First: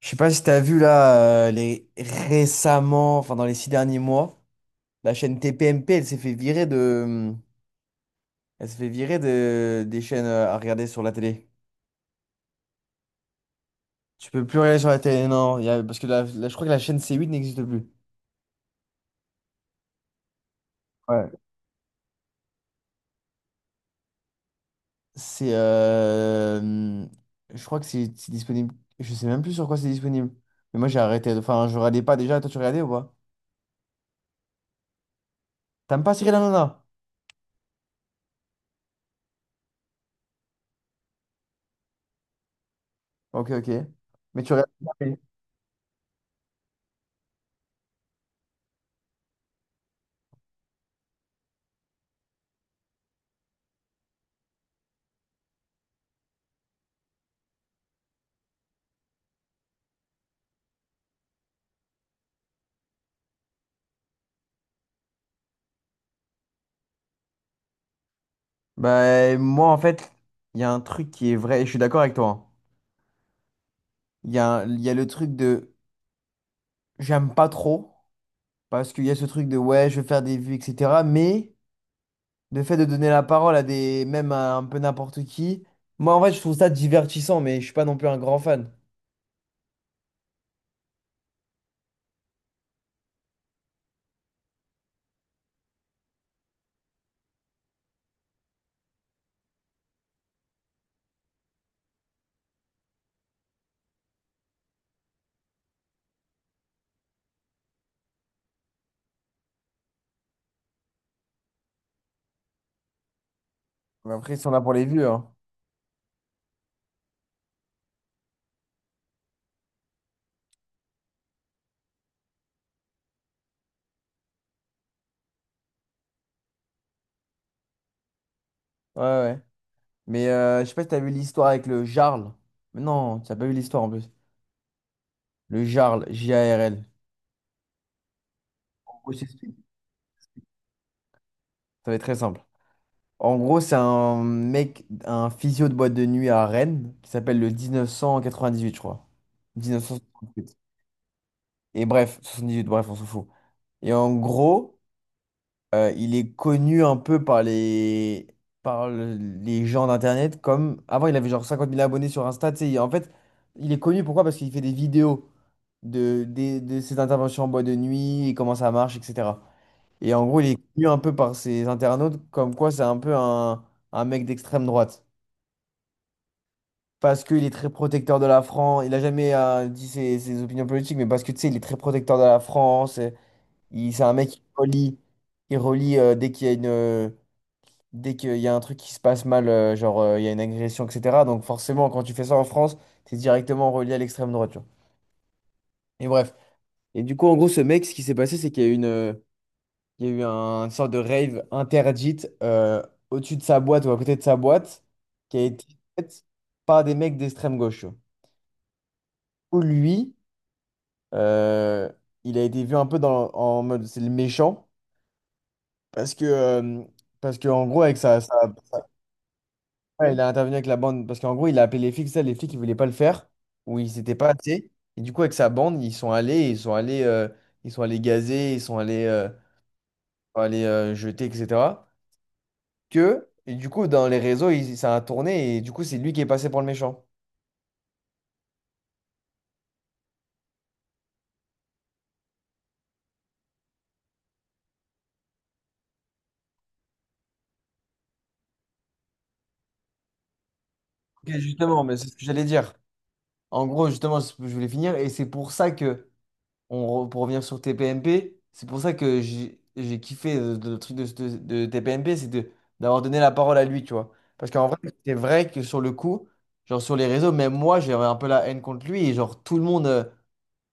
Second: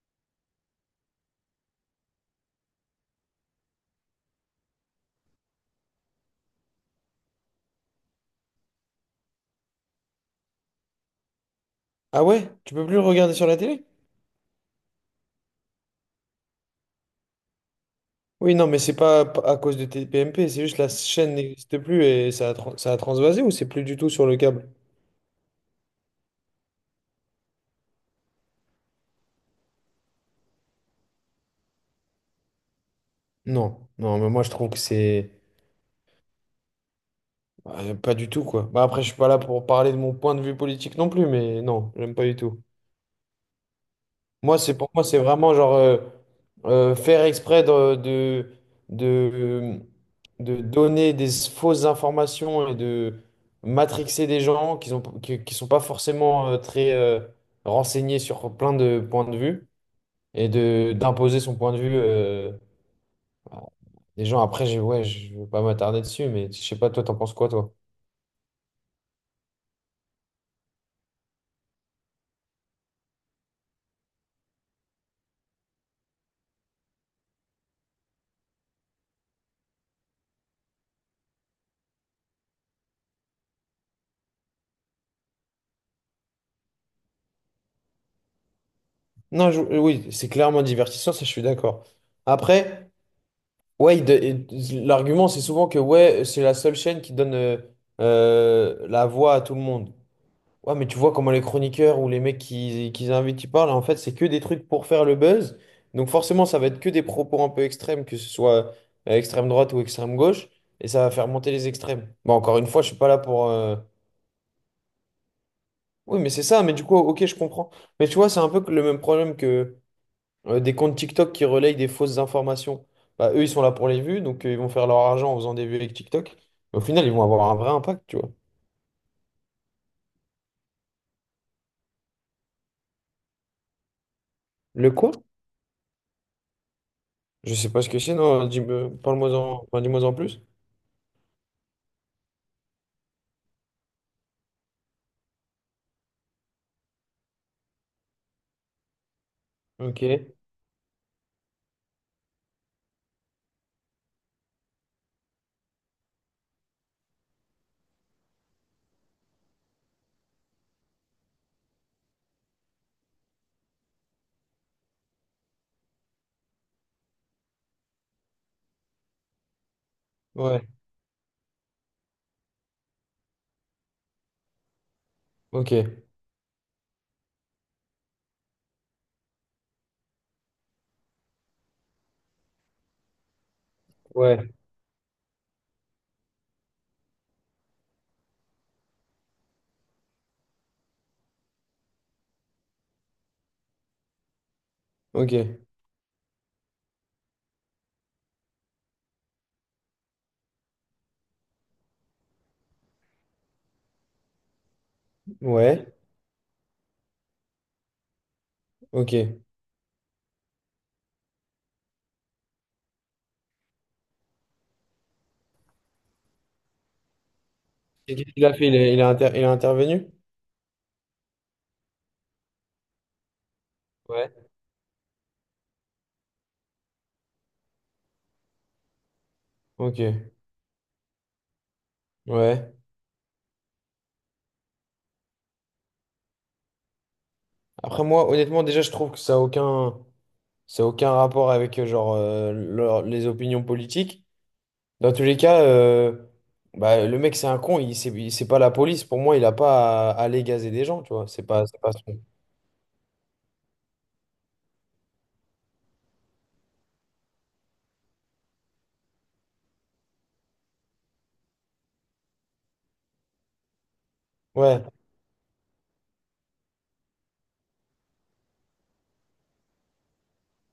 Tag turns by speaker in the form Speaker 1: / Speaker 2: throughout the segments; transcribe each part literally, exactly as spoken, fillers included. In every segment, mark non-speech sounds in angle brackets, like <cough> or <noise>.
Speaker 1: Je sais pas si t'as vu là euh, les récemment, enfin dans les six derniers mois, la chaîne T P M P, elle s'est fait virer de, hmm, elle s'est fait virer de des chaînes euh, à regarder sur la télé.
Speaker 2: Ah ouais? Tu peux plus le regarder sur la télé?
Speaker 1: Tu peux plus regarder sur la télé, non, il y a- parce que la- la- je crois que la chaîne C huit n'existe plus.
Speaker 2: Oui, non, mais c'est pas p- à cause de T P M P, c'est juste la
Speaker 1: Ouais.
Speaker 2: chaîne n'existe plus et ça a, tran- ça a transvasé ou c'est plus du tout sur le câble?
Speaker 1: C'est, euh, hmm, je crois que c'est c'est disponible. Je sais même plus sur quoi c'est disponible. Mais moi j'ai arrêté. de- Enfin, je regardais pas déjà. Toi tu regardais ou pas?
Speaker 2: Non, non, mais moi je trouve que c'est
Speaker 1: T'aimes pas Cyril Hanouna?
Speaker 2: euh, pas du tout quoi. Bah, après, je suis pas là pour parler de mon point de vue politique non plus, mais non, j'aime pas du tout.
Speaker 1: Ok, ok. Mais tu
Speaker 2: Moi,
Speaker 1: regardes.
Speaker 2: c'est pour moi, c'est vraiment genre euh, euh, faire exprès de, de, de, de donner des fausses informations et de matrixer des gens qui ont, qui, qui sont pas forcément euh, très euh, renseignés sur plein de points de vue et de d'imposer son point de vue euh, à des gens. Après, j'ai, ouais, je ne vais pas m'attarder dessus, mais je sais pas, toi, t'en penses quoi, toi?
Speaker 1: Bah, moi, en fait, il y a un truc qui est vrai, et je suis d'accord avec toi, hein. Il y a, un- il y a le truc de j'aime pas trop, parce qu'il y a ce truc de ouais, je veux faire des vues, et cetera. Mais le fait de donner la parole à des, même à un peu n'importe qui, moi, en fait, je trouve ça divertissant, mais je suis pas non plus un grand fan.
Speaker 2: Non, je- oui, c'est clairement divertissant, ça, je suis d'accord. Après. Ouais, il de- il- l'argument c'est souvent que ouais, c'est la seule chaîne qui donne euh, euh, la voix à tout le monde. Ouais, mais tu vois comment les chroniqueurs ou les mecs qui, qui invitent, ils parlent, en fait, c'est que des trucs pour faire le buzz. Donc forcément, ça va être que des propos un peu extrêmes, que ce soit euh, extrême droite ou extrême gauche, et ça va faire monter les extrêmes. Bon, encore une fois, je suis pas là pour. euh,
Speaker 1: Mais Après, si on a pour les vues, hein.
Speaker 2: Oui, mais c'est ça, mais du coup, ok, je comprends. Mais tu vois, c'est un peu que le même problème euh, des comptes TikTok qui relayent des fausses informations. Bah, eux, ils sont là pour les vues, donc euh, ils vont faire leur argent en faisant des vues avec TikTok. Mais au final, ils vont avoir un vrai impact, tu vois.
Speaker 1: Ouais, ouais. Mais euh, je sais pas si t'as vu l'histoire avec le Jarl. Mais non, t'as pas vu l'histoire en plus.
Speaker 2: Le quoi?
Speaker 1: Le Jarl, J-A-R-L.
Speaker 2: Je sais pas ce que c'est, non, dis-moi, parle-moi en, enfin, dis-moi en plus.
Speaker 1: Ça va être très simple. En gros, c'est un mec, un physio de boîte de nuit à Rennes, qui s'appelle le mille neuf cent quatre-vingt-dix-huit, je crois.
Speaker 2: Ok,
Speaker 1: mille neuf cent soixante-dix-huit. Et bref, soixante-dix-huit, bref, on s'en fout. Et en gros, euh, il est connu un peu par les, par le- les gens d'Internet comme... Avant, il avait genre cinquante mille abonnés sur Insta, tu sais. En fait, il est connu, pourquoi? Parce qu'il fait des vidéos de, des- de ses interventions en boîte de nuit, et comment ça marche, et cetera. Et en gros, il est
Speaker 2: ouais,
Speaker 1: connu un peu par ses internautes comme quoi c'est un peu un un mec d'extrême droite,
Speaker 2: ok,
Speaker 1: parce qu'il est très protecteur de la France. Il a jamais euh, dit ses, ses opinions politiques, mais parce que tu sais, il est très protecteur de la France. Et il, c'est un mec qui
Speaker 2: ouais,
Speaker 1: relie, il relie euh, dès qu'il y a une, euh, dès qu'il y a un truc qui se passe mal, euh, genre euh, il y a une agression, et cetera. Donc forcément, quand tu fais ça en France, t'es directement relié à l'extrême droite, tu vois.
Speaker 2: ok,
Speaker 1: Et bref. Et du coup, en gros, ce mec, ce qui s'est passé, c'est qu'il y a eu une, euh, il y a eu un- une sorte de rave interdite euh, au-dessus de sa boîte ou à côté de sa boîte qui a été
Speaker 2: ouais,
Speaker 1: faite par des mecs d'extrême gauche, tu vois.
Speaker 2: ok. Et
Speaker 1: Ou lui. Euh, il a été vu un peu dans, en mode c'est le méchant parce que euh, parce que en gros avec sa,
Speaker 2: qu'est-ce qu'il a
Speaker 1: sa-
Speaker 2: fait? Il
Speaker 1: sa-
Speaker 2: a, il a inter- il a intervenu?
Speaker 1: ouais, il a intervenu avec la bande parce qu'en gros il a appelé les flics, ça les flics ils voulaient pas le faire ou ils s'étaient pas
Speaker 2: Ouais.
Speaker 1: assez, et du coup avec sa bande ils sont allés ils sont allés euh, ils sont allés gazer, ils sont allés euh,
Speaker 2: Ok,
Speaker 1: allés euh, jeter, etc.,
Speaker 2: ouais.
Speaker 1: que et du coup dans les réseaux il, ça a tourné et du coup c'est lui qui est passé pour le méchant.
Speaker 2: Après, moi, honnêtement, déjà, je trouve que ça a aucun, ça a aucun rapport avec euh, genre, euh, leur- les opinions politiques. Dans tous les cas, euh, bah, le mec, c'est un con. Il, c'est, il- c'est pas la police. Pour moi, il a pas à, à, aller gazer des gens, tu vois.
Speaker 1: Ok,
Speaker 2: C'est pas, c'est
Speaker 1: justement
Speaker 2: pas
Speaker 1: mais c'est ce
Speaker 2: son.
Speaker 1: que j'allais dire en gros, justement c'est ce que je voulais finir et c'est pour ça que on re- pour revenir sur T P M P, c'est pour ça que j'ai j'ai kiffé euh, le truc de, de, de T P M P, c'est de d'avoir donné la parole à lui, tu vois. Parce qu'en vrai,
Speaker 2: Ouais,
Speaker 1: c'est vrai que sur le coup, genre sur les réseaux, même moi, j'avais un peu la haine contre lui, et genre tout le monde euh,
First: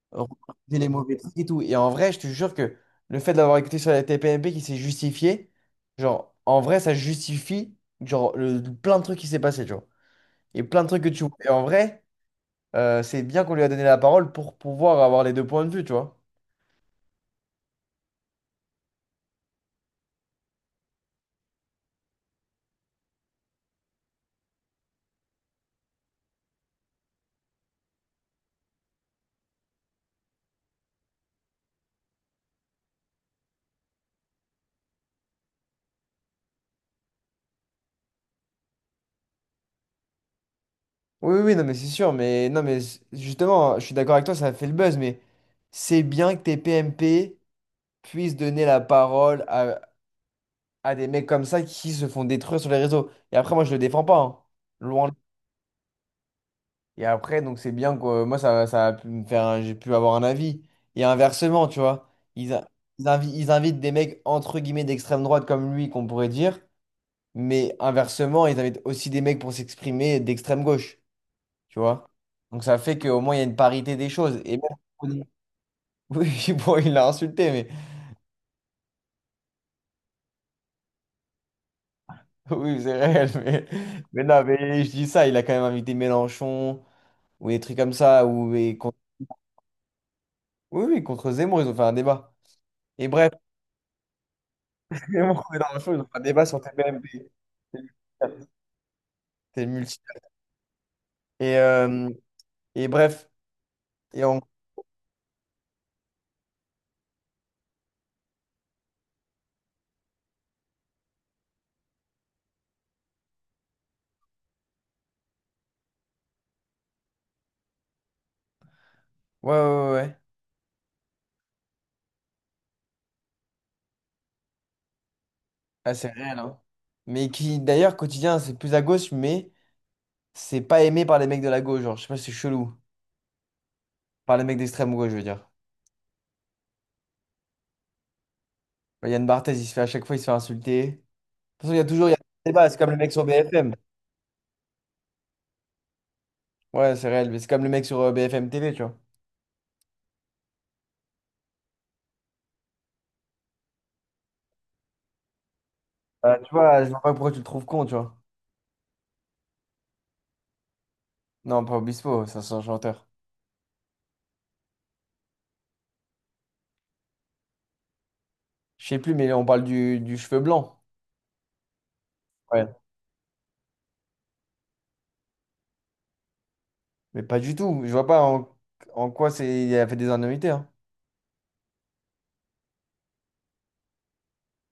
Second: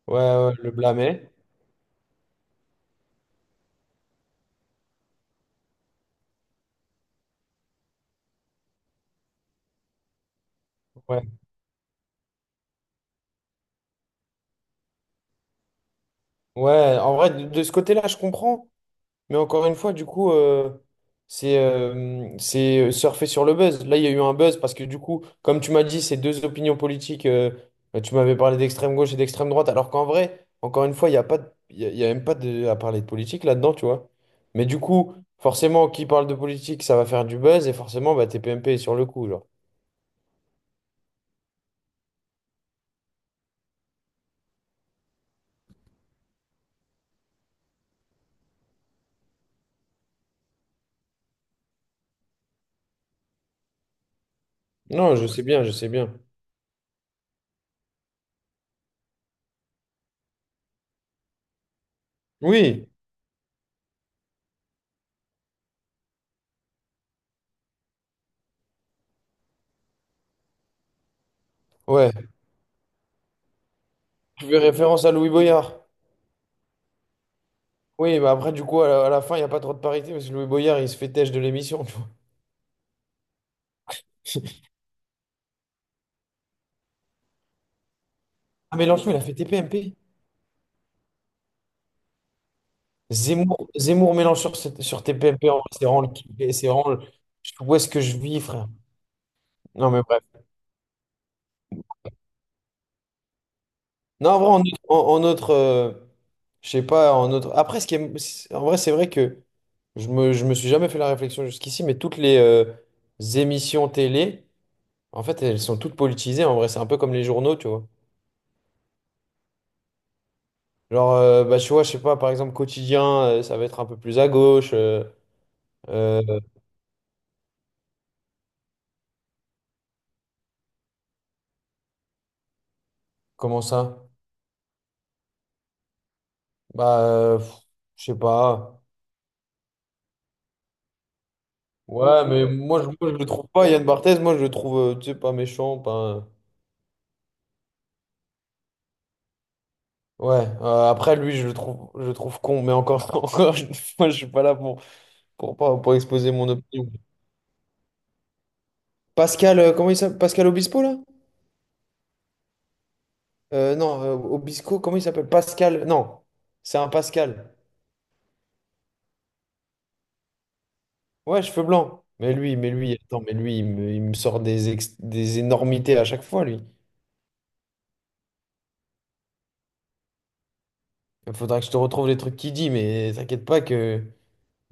Speaker 2: ouais,
Speaker 1: reprochait
Speaker 2: ouais, le
Speaker 1: les mauvais
Speaker 2: blâmer.
Speaker 1: trucs et tout. Et en vrai, je te jure que le fait d'avoir écouté sur la T P M P qui s'est justifié, genre en vrai, ça justifie genre le, plein de trucs qui s'est passé, tu vois. Et plein de trucs que tu
Speaker 2: Ouais,
Speaker 1: vois. Et en vrai, euh, c'est bien qu'on lui a donné la parole pour pouvoir avoir les deux points de vue, tu vois.
Speaker 2: ouais. En vrai, de, de ce côté-là, je comprends. Mais encore une fois, du coup, euh, c'est euh, c'est euh, surfer sur le buzz. Là, il y a eu un buzz parce que, du coup, comme tu m'as dit, c'est deux opinions politiques. euh, Tu m'avais parlé d'extrême gauche et d'extrême droite, alors qu'en vrai, encore une fois, il n'y a pas de- il y a, il y a même pas de, à parler de politique là-dedans, tu vois. Mais du coup, forcément, qui parle de politique, ça va faire du buzz et forcément, bah, T P M P est sur le coup, genre.
Speaker 1: Oui, oui, oui, non, mais c'est sûr, mais non, mais c- justement, je suis d'accord avec toi, ça a fait le buzz, mais c'est bien que tes P M P puissent donner la parole à, à des mecs comme ça qui se font détruire sur les réseaux. Et après, moi, je le défends pas, hein. Loin. de-
Speaker 2: Non, je sais bien, je sais bien.
Speaker 1: Et après, donc c'est bien que euh, moi, ça, ça a pu me faire, un- j'ai pu avoir un avis. Et inversement, tu vois, ils, a-
Speaker 2: Oui,
Speaker 1: ils, invi- ils invitent des mecs entre guillemets d'extrême droite comme lui, qu'on pourrait dire, mais inversement, ils invitent aussi des mecs pour s'exprimer d'extrême gauche, tu vois.
Speaker 2: ouais.
Speaker 1: Donc ça fait qu'au moins il y a une parité des choses.
Speaker 2: Tu
Speaker 1: Et
Speaker 2: fais référence à
Speaker 1: même...
Speaker 2: Louis Boyard.
Speaker 1: Oui, <laughs> bon, il l'a insulté, mais
Speaker 2: Oui, bah après, du coup, à la, à la fin, il n'y a pas trop de parité parce que Louis Boyard, il se fait têche de l'émission, tu vois.
Speaker 1: <laughs> oui, c'est réel. Mais... mais non, mais je dis ça, il a quand même invité Mélenchon ou des trucs comme ça. Ou... et
Speaker 2: Ah,
Speaker 1: con-
Speaker 2: Mélenchon, il a fait T P M P.
Speaker 1: oui, oui, contre Zemmour, ils ont fait un débat. Et bref,
Speaker 2: Zemmour, Zemmour Mélenchon sur, sur
Speaker 1: <laughs> Zemmour
Speaker 2: T P M P, en
Speaker 1: et
Speaker 2: vrai, c'est
Speaker 1: Mélenchon, ils
Speaker 2: vraiment,
Speaker 1: ont
Speaker 2: le-
Speaker 1: fait un
Speaker 2: kiff,
Speaker 1: débat sur
Speaker 2: c'est vraiment le-
Speaker 1: T P M P.
Speaker 2: où est-ce que je vis, frère?
Speaker 1: C'est
Speaker 2: Non,
Speaker 1: multi.
Speaker 2: mais bref.
Speaker 1: Et, euh, et bref, et
Speaker 2: Non, en
Speaker 1: on...
Speaker 2: vrai, en autre, en, en autre, euh, je sais pas, en autre. Après, ce qui est- c'est- en vrai, c'est vrai que je me, je me suis jamais fait la réflexion jusqu'ici, mais toutes les euh, émissions télé, en fait, elles sont toutes politisées. En vrai, c'est un peu comme les journaux, tu vois.
Speaker 1: ouais, ouais, ouais. Ouais.
Speaker 2: Genre, euh, bah, tu vois, je sais pas, par exemple, quotidien, euh, ça va être un peu plus à gauche. euh,
Speaker 1: Ah, c'est
Speaker 2: euh,
Speaker 1: réel, hein. Mais qui, d'ailleurs, quotidien, c'est plus à gauche, mais c'est pas aimé par les mecs de la gauche. Genre, je sais pas, si c'est chelou.
Speaker 2: Comment ça?
Speaker 1: Par les mecs d'extrême gauche, je veux dire.
Speaker 2: Bah, euh, pff, je sais pas.
Speaker 1: Bah, Yann Barthès, il se fait à chaque fois, il se fait insulter. De toute façon, il y a toujours il y a un
Speaker 2: Ouais, mais
Speaker 1: débat. C'est
Speaker 2: moi je,
Speaker 1: comme le mec
Speaker 2: moi, je
Speaker 1: sur
Speaker 2: le trouve pas,
Speaker 1: B F M.
Speaker 2: Yann Barthès, moi je le trouve, euh, tu sais, pas méchant, pas...
Speaker 1: Ouais, c'est réel, mais c'est comme le mec sur euh, B F M T V, tu vois.
Speaker 2: Ouais, euh, après lui, je le trouve, je le trouve con, mais encore, <laughs> encore, une fois, je suis pas là pour, pour, pour, pour exposer
Speaker 1: Euh, tu
Speaker 2: mon
Speaker 1: vois, je
Speaker 2: opinion.
Speaker 1: vois pas pourquoi tu le trouves con, tu vois.
Speaker 2: Pascal, euh, comment il s'appelle? Pascal Obispo, là?
Speaker 1: Non, pas Obispo, ça c'est un chanteur.
Speaker 2: Euh, non, euh, Obispo, comment il s'appelle? Pascal, non, c'est un Pascal.
Speaker 1: Je sais plus, mais on parle du, du cheveu blanc.
Speaker 2: Ouais, cheveux blancs. Mais lui, mais
Speaker 1: Ouais.
Speaker 2: lui, attends, mais lui, il me, il me sort des, ex- des énormités à chaque fois, lui.
Speaker 1: Mais pas du tout. Je vois pas en, en quoi c'est il a fait des anomalies.
Speaker 2: Il faudra que je te retrouve les trucs qu'il dit, mais t'inquiète pas que...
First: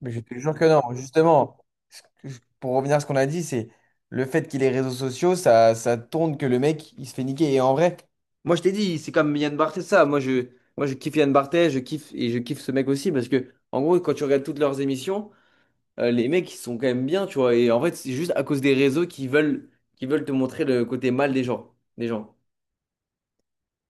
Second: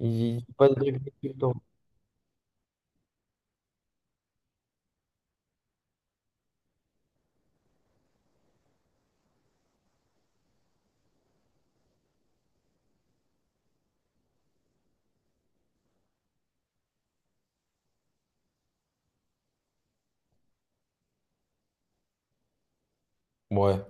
Speaker 1: Mais je te
Speaker 2: dit
Speaker 1: jure que
Speaker 2: pas de
Speaker 1: non.
Speaker 2: trucs tout le temps.
Speaker 1: Justement, ce que je- pour revenir à ce qu'on a dit, c'est le fait qu'il ait réseaux sociaux, ça, ça tourne que le mec, il se fait niquer. Et en vrai, moi je t'ai dit, c'est comme Yann Barthès, ça. Moi je, moi je kiffe Yann Barthès, je kiffe et je kiffe ce mec aussi parce que, en gros, quand tu regardes toutes leurs émissions, euh, les mecs, ils sont quand même bien, tu vois. Et en fait, c'est juste à cause des réseaux qui veulent, qui veulent te montrer le côté mal des gens, des gens.
Speaker 2: Ouais.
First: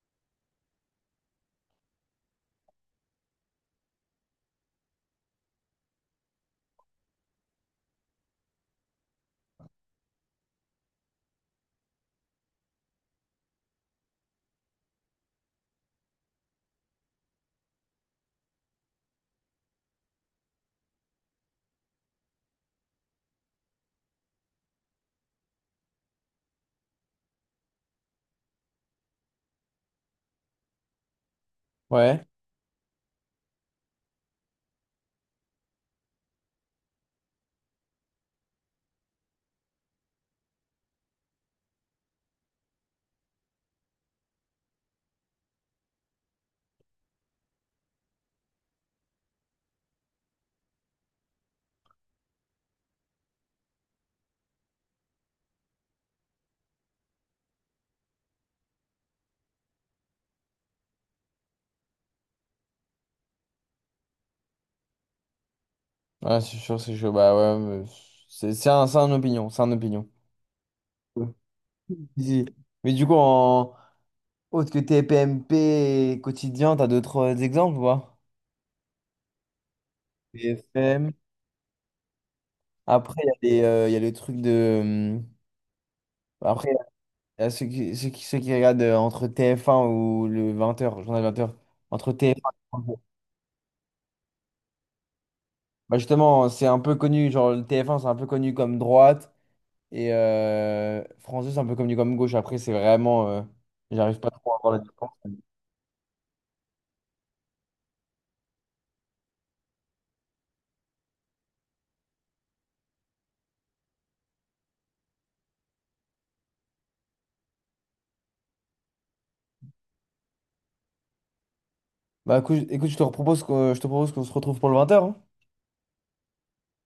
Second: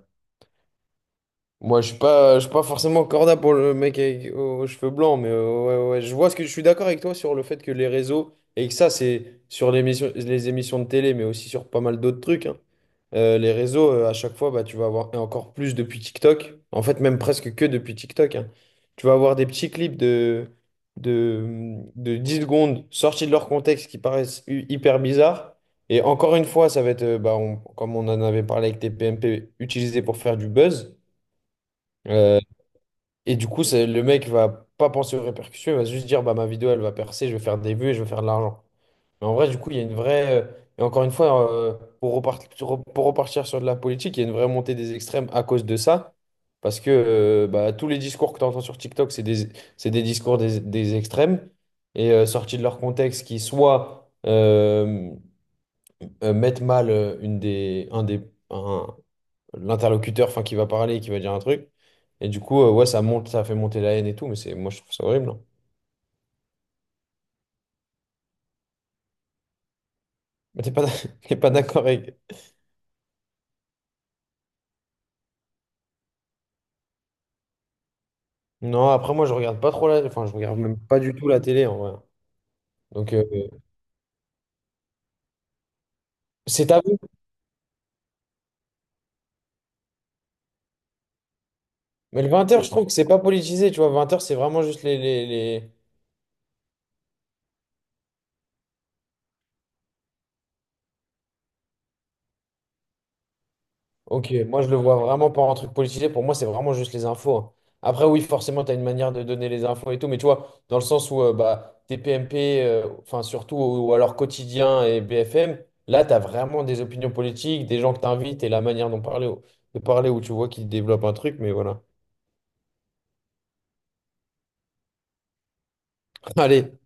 Speaker 2: Moi, je suis pas, je suis pas forcément corda pour le mec avec, aux, aux cheveux blancs, mais euh, ouais, ouais, je vois ce que je suis d'accord avec toi sur le fait que les réseaux, et que ça, c'est sur l'émission, les émissions de télé, mais aussi sur pas mal d'autres trucs, hein. Euh, les réseaux, euh, à chaque fois, bah, tu vas avoir, et encore plus depuis TikTok, en fait, même presque que depuis TikTok, hein. Tu vas avoir des petits clips de, de, de dix secondes sortis de leur contexte qui paraissent hu- hyper bizarres. Et encore une fois, ça va être, euh, bah, on- comme on en avait parlé avec tes P M P, utilisé pour faire du buzz.
Speaker 1: Ouais,
Speaker 2: euh, et du coup, c'est, le mec va pas penser aux répercussions, il va juste dire bah ma vidéo elle va percer, je vais faire des vues et je vais faire de l'argent. Mais en vrai, du coup, il y a une vraie. euh, Et encore une fois, euh, pour repartir, pour repartir sur de la politique, il y a une vraie montée des extrêmes à cause de ça. Parce que euh, bah, tous les discours que tu entends sur TikTok, c'est des, c'est des discours des, des extrêmes et euh, sortis de leur contexte qui soit euh, euh, mettent mal euh, une des, un des, un, l'interlocuteur enfin, qui va parler, qui va dire un truc. Et du coup, euh, ouais, ça monte, ça fait monter la haine et tout, mais c'est moi je trouve ça horrible. hein.
Speaker 1: ouais, c'est sûr, c'est sûr. Bah ouais, mais c'est c'est un, c'est un opinion, c'est un opinion.
Speaker 2: Mais t'es pas, d'ac- <laughs>
Speaker 1: Ouais.
Speaker 2: t'es pas d'accord avec.
Speaker 1: Si, si. Mais du coup, en, Autre que T P M P quotidien, t'as d'autres exemples, ou pas?
Speaker 2: Non, après moi je regarde pas trop la. Enfin, je regarde même pas
Speaker 1: T F M.
Speaker 2: du tout la télé en vrai. Donc
Speaker 1: Après,
Speaker 2: euh,
Speaker 1: il y a les, euh, il y a le truc de. hum, Après,
Speaker 2: c'est à vous.
Speaker 1: il y a ceux qui, ceux qui, ceux qui regardent euh, entre T F un ou le vingt heures, journal vingt heures. Entre
Speaker 2: Mais le vingt heures je
Speaker 1: T F un et
Speaker 2: trouve que
Speaker 1: trente.
Speaker 2: c'est pas politisé, tu vois. vingt heures c'est vraiment juste les, les, les-
Speaker 1: Bah justement, c'est un peu connu. Genre, le T F un, c'est un peu connu comme droite. Et euh, France deux, c'est un peu connu comme gauche. Après, c'est vraiment. Euh, j'arrive pas
Speaker 2: Ok,
Speaker 1: trop à
Speaker 2: moi je
Speaker 1: voir
Speaker 2: le
Speaker 1: la
Speaker 2: vois
Speaker 1: différence.
Speaker 2: vraiment pas en truc politisé, pour moi c'est vraiment juste les infos. hein. Après oui, forcément tu as une manière de donner les infos et tout, mais tu vois, dans le sens où euh, bah, T P M P, euh, enfin surtout, ou, ou alors Quotidien et B F M, là tu as vraiment des opinions politiques, des gens que tu invites et la manière dont parler, au- de parler où tu vois qu'ils développent un truc, mais voilà.
Speaker 1: Bah écoute, écoute, je te propose que je te propose qu'on se retrouve pour le vingt heures.
Speaker 2: <laughs> Allez,